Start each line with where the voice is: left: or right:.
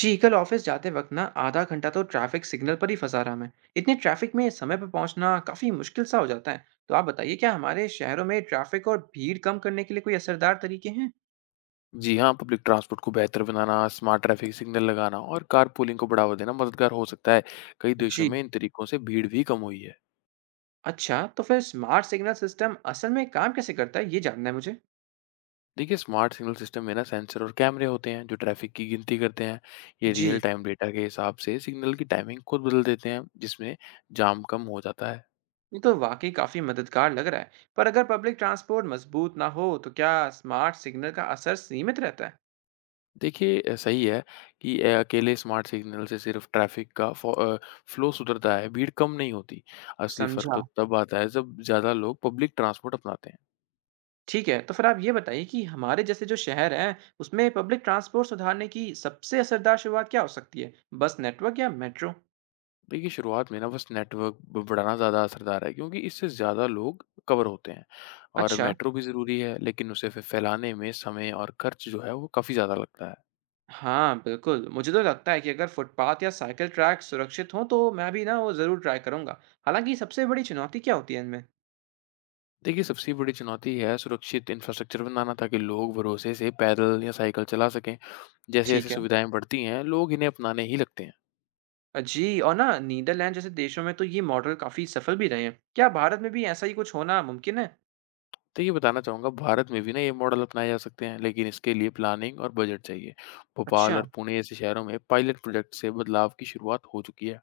right: जी, कल ऑफिस जाते वक्त ना आधा घंटा तो ट्रैफिक सिग्नल पर ही फंसा रहा मैं। इतने ट्रैफिक में समय पर पहुंचना काफी मुश्किल सा हो जाता है। तो आप बताइए, क्या हमारे शहरों में ट्रैफिक और भीड़ कम करने के लिए कोई असरदार तरीके हैं?
left: जी हाँ, पब्लिक ट्रांसपोर्ट को बेहतर बनाना, स्मार्ट ट्रैफिक सिग्नल लगाना और कारपूलिंग को बढ़ावा देना मददगार हो सकता है। कई देशों
right: जी।
left: में इन तरीकों से भीड़ भी कम हुई है।
right: अच्छा, तो फिर स्मार्ट सिग्नल सिस्टम असल में काम कैसे करता है, ये जानना है मुझे।
left: देखिए, स्मार्ट सिग्नल सिस्टम में ना सेंसर और कैमरे होते हैं, जो ट्रैफिक की गिनती करते हैं। ये रियल
right: जी।
left: टाइम डेटा के हिसाब से सिग्नल की टाइमिंग खुद बदल देते हैं, जिसमें जाम कम हो जाता है।
right: ये तो वाकई काफी मददगार लग रहा है। पर अगर पब्लिक ट्रांसपोर्ट मजबूत ना हो तो क्या स्मार्ट सिग्नल का असर सीमित रहता है?
left: देखिए, सही है कि अकेले स्मार्ट सिग्नल से सिर्फ ट्रैफिक का फ़्लो सुधरता है, भीड़ कम नहीं होती। असली फ़र्क तो
right: समझा।
left: तब आता है, जब ज़्यादा लोग पब्लिक ट्रांसपोर्ट अपनाते हैं।
right: ठीक है, तो फिर आप ये बताइए कि हमारे जैसे जो शहर हैं, उसमें पब्लिक ट्रांसपोर्ट सुधारने की सबसे असरदार शुरुआत क्या हो सकती है? बस नेटवर्क या मेट्रो?
left: देखिए शुरुआत में ना बस नेटवर्क बढ़ाना ज़्यादा असरदार है क्योंकि इससे ज़्यादा लोग कवर होते हैं। और
right: अच्छा।
left: मेट्रो भी ज़रूरी है लेकिन उसे फिर फैलाने में समय और खर्च जो है वो काफ़ी ज़्यादा लगता है।
right: हाँ, बिल्कुल। मुझे तो लगता है कि अगर फुटपाथ या साइकिल ट्रैक सुरक्षित हों, तो मैं भी ना वो ज़रूर ट्राई करूँगा। हालाँकि सबसे बड़ी चुनौती क्या होती है इनमें?
left: देखिए सबसे बड़ी चुनौती है सुरक्षित इंफ्रास्ट्रक्चर बनाना ताकि लोग भरोसे से पैदल या साइकिल चला सकें। जैसे जैसे
right: ठीक है।
left: सुविधाएं बढ़ती हैं लोग इन्हें अपनाने ही लगते हैं।
right: जी, और ना नीदरलैंड जैसे देशों में तो ये मॉडल काफ़ी सफल भी रहे हैं। क्या भारत में भी ऐसा ही कुछ होना मुमकिन है?
left: तो ये बताना चाहूँगा भारत में भी ना ये मॉडल अपनाए जा सकते हैं लेकिन इसके लिए प्लानिंग और बजट चाहिए। भोपाल
right: अच्छा।
left: और पुणे जैसे शहरों में पायलट प्रोजेक्ट से बदलाव की शुरुआत हो चुकी है।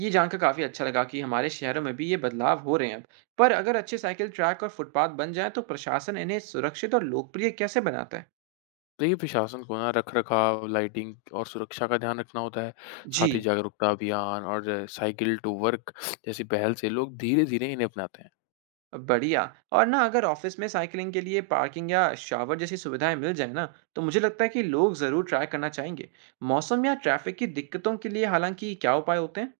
right: ये जानकर काफ़ी अच्छा लगा कि हमारे शहरों में भी ये बदलाव हो रहे हैं अब। पर अगर अच्छे साइकिल ट्रैक और फुटपाथ बन जाएं तो प्रशासन इन्हें सुरक्षित और लोकप्रिय कैसे बनाता है?
left: देखिए, प्रशासन को ना रख-रखाव, लाइटिंग और सुरक्षा का ध्यान रखना होता है। साथ ही
right: जी।
left: जागरूकता अभियान और साइकिल टू वर्क जैसी पहल से लोग धीरे-धीरे इन्हें अपनाते हैं।
right: बढ़िया। और ना, अगर ऑफिस में साइकिलिंग के लिए पार्किंग या शावर जैसी सुविधाएं मिल जाए ना, तो मुझे लगता है कि लोग ज़रूर ट्राई करना चाहेंगे। मौसम या ट्रैफिक की दिक्कतों के लिए हालांकि क्या उपाय होते हैं?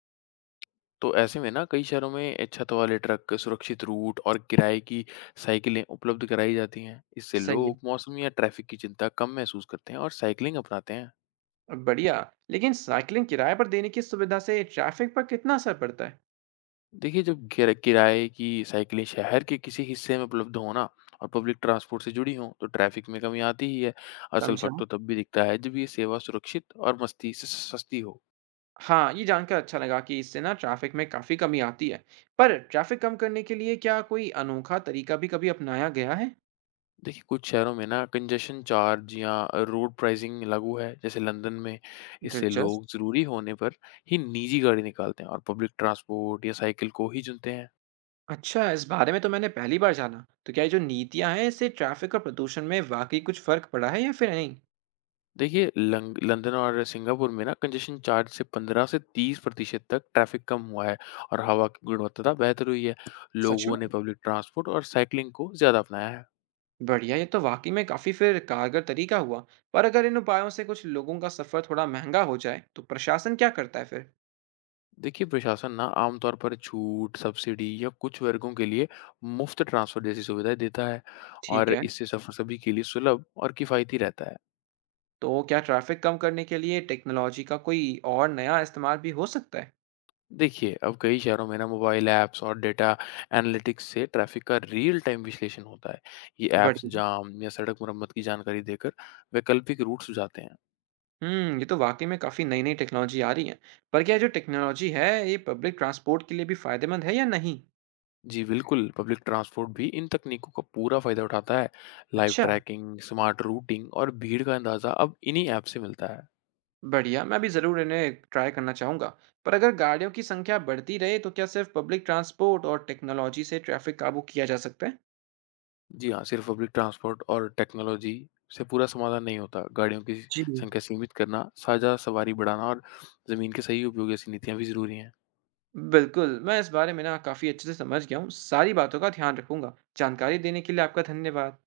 left: तो ऐसे में ना कई शहरों में छत वाले ट्रक, सुरक्षित रूट और किराए की साइकिलें उपलब्ध कराई जाती हैं। इससे
right: सही है।
left: लोग मौसम या ट्रैफिक की चिंता कम महसूस करते हैं और साइकिलिंग अपनाते हैं।
right: बढ़िया। लेकिन साइकिलिंग किराए पर देने की सुविधा से ट्रैफिक पर कितना असर पड़ता है?
left: देखिए, जब किराए की साइकिलें शहर के किसी हिस्से में उपलब्ध हो ना और पब्लिक ट्रांसपोर्ट से जुड़ी हों, तो ट्रैफिक में कमी आती ही है। असल
right: समझा।
left: फ़र्क तो तब भी दिखता है जब ये सेवा सुरक्षित और मस्ती स स सस्ती हो।
right: हाँ, ये जानकर अच्छा लगा कि इससे ना ट्रैफ़िक में काफ़ी कमी आती है। पर ट्रैफ़िक कम करने के लिए क्या कोई अनोखा तरीका भी कभी अपनाया गया है?
left: देखिए, कुछ शहरों में ना कंजेशन चार्ज या रोड प्राइज़िंग लागू है, जैसे लंदन में। इससे
right: दिलचस्प।
left: लोग ज़रूरी होने पर ही निजी गाड़ी निकालते हैं और पब्लिक ट्रांसपोर्ट या साइकिल को ही चुनते हैं।
right: अच्छा, इस बारे में तो मैंने पहली बार जाना। तो क्या ये जो नीतियाँ हैं, इससे ट्रैफ़िक और प्रदूषण में वाक़ई कुछ फ़र्क पड़ा है या फिर नहीं?
left: देखिए लंग लंदन और सिंगापुर में ना कंजेशन चार्ज से 15 से 30% तक ट्रैफिक कम हुआ है। और हवा की गुणवत्ता बेहतर हुई है।
right: सच
left: लोगों
right: में?
left: ने पब्लिक ट्रांसपोर्ट और साइकिलिंग को ज़्यादा अपनाया है।
right: बढ़िया, ये तो वाक़ई में काफ़ी फिर कारगर तरीका हुआ। पर अगर इन उपायों से कुछ लोगों का सफ़र थोड़ा महँगा हो जाए, तो प्रशासन क्या करता है फिर?
left: देखिए प्रशासन ना आमतौर पर छूट सब्सिडी या कुछ वर्गों के लिए मुफ्त ट्रांसपोर्ट जैसी सुविधाएं देता है।
right: ठीक
left: और
right: है।
left: इससे सफ़र सभी के लिए सुलभ और किफ़ायती रहता है।
right: तो क्या ट्रैफ़िक कम करने के लिए टेक्नोलॉजी का कोई और नया इस्तेमाल भी हो सकता है?
left: देखिए, अब कई शहरों में ना मोबाइल ऐप्स और डेटा एनालिटिक्स से ट्रैफ़िक का रियल टाइम विश्लेषण होता है। ये ऐप्स
right: बढ़िया।
left: जाम या सड़क मरम्मत की जानकारी देकर वैकल्पिक रूट सुझाते हैं।
right: हुँ, ये तो वाक़ई में काफ़ी नई-नई टेक्नोलॉजी आ रही है। पर क्या ये जो टेक्नोलॉजी है, ये पब्लिक ट्रांसपोर्ट के लिए भी फ़ायदेमंद है या नहीं?
left: जी बिल्कुल, पब्लिक ट्रांसपोर्ट भी इन तकनीकों का पूरा फ़ायदा उठाता है। लाइव
right: अच्छा।
left: ट्रैकिंग, स्मार्ट रूटिंग और भीड़ का अंदाज़ा अब इन्हीं ऐप से मिलता है।
right: बढ़िया, मैं भी ज़रूर इन्हें ट्राई करना चाहूँगा। पर अगर गाड़ियों की संख्या बढ़ती रहे, तो क्या सिर्फ़ पब्लिक ट्रांसपोर्ट और टेक्नोलॉजी से ट्रैफ़िक काबू किया जा सकता है?
left: जी हाँ, सिर्फ पब्लिक ट्रांसपोर्ट और टेक्नोलॉजी से पूरा समाधान नहीं होता। गाड़ियों की
right: जी।
left: संख्या सीमित करना, साझा सवारी बढ़ाना और ज़मीन के सही उपयोग जैसी नीतियाँ भी ज़रूरी हैं।
right: बिल्कुल, मैं इस बारे में ना काफ़ी अच्छे से समझ गया हूँ। सारी बातों का ध्यान रखूँगा। जानकारी देने के लिए आपका धन्यवाद।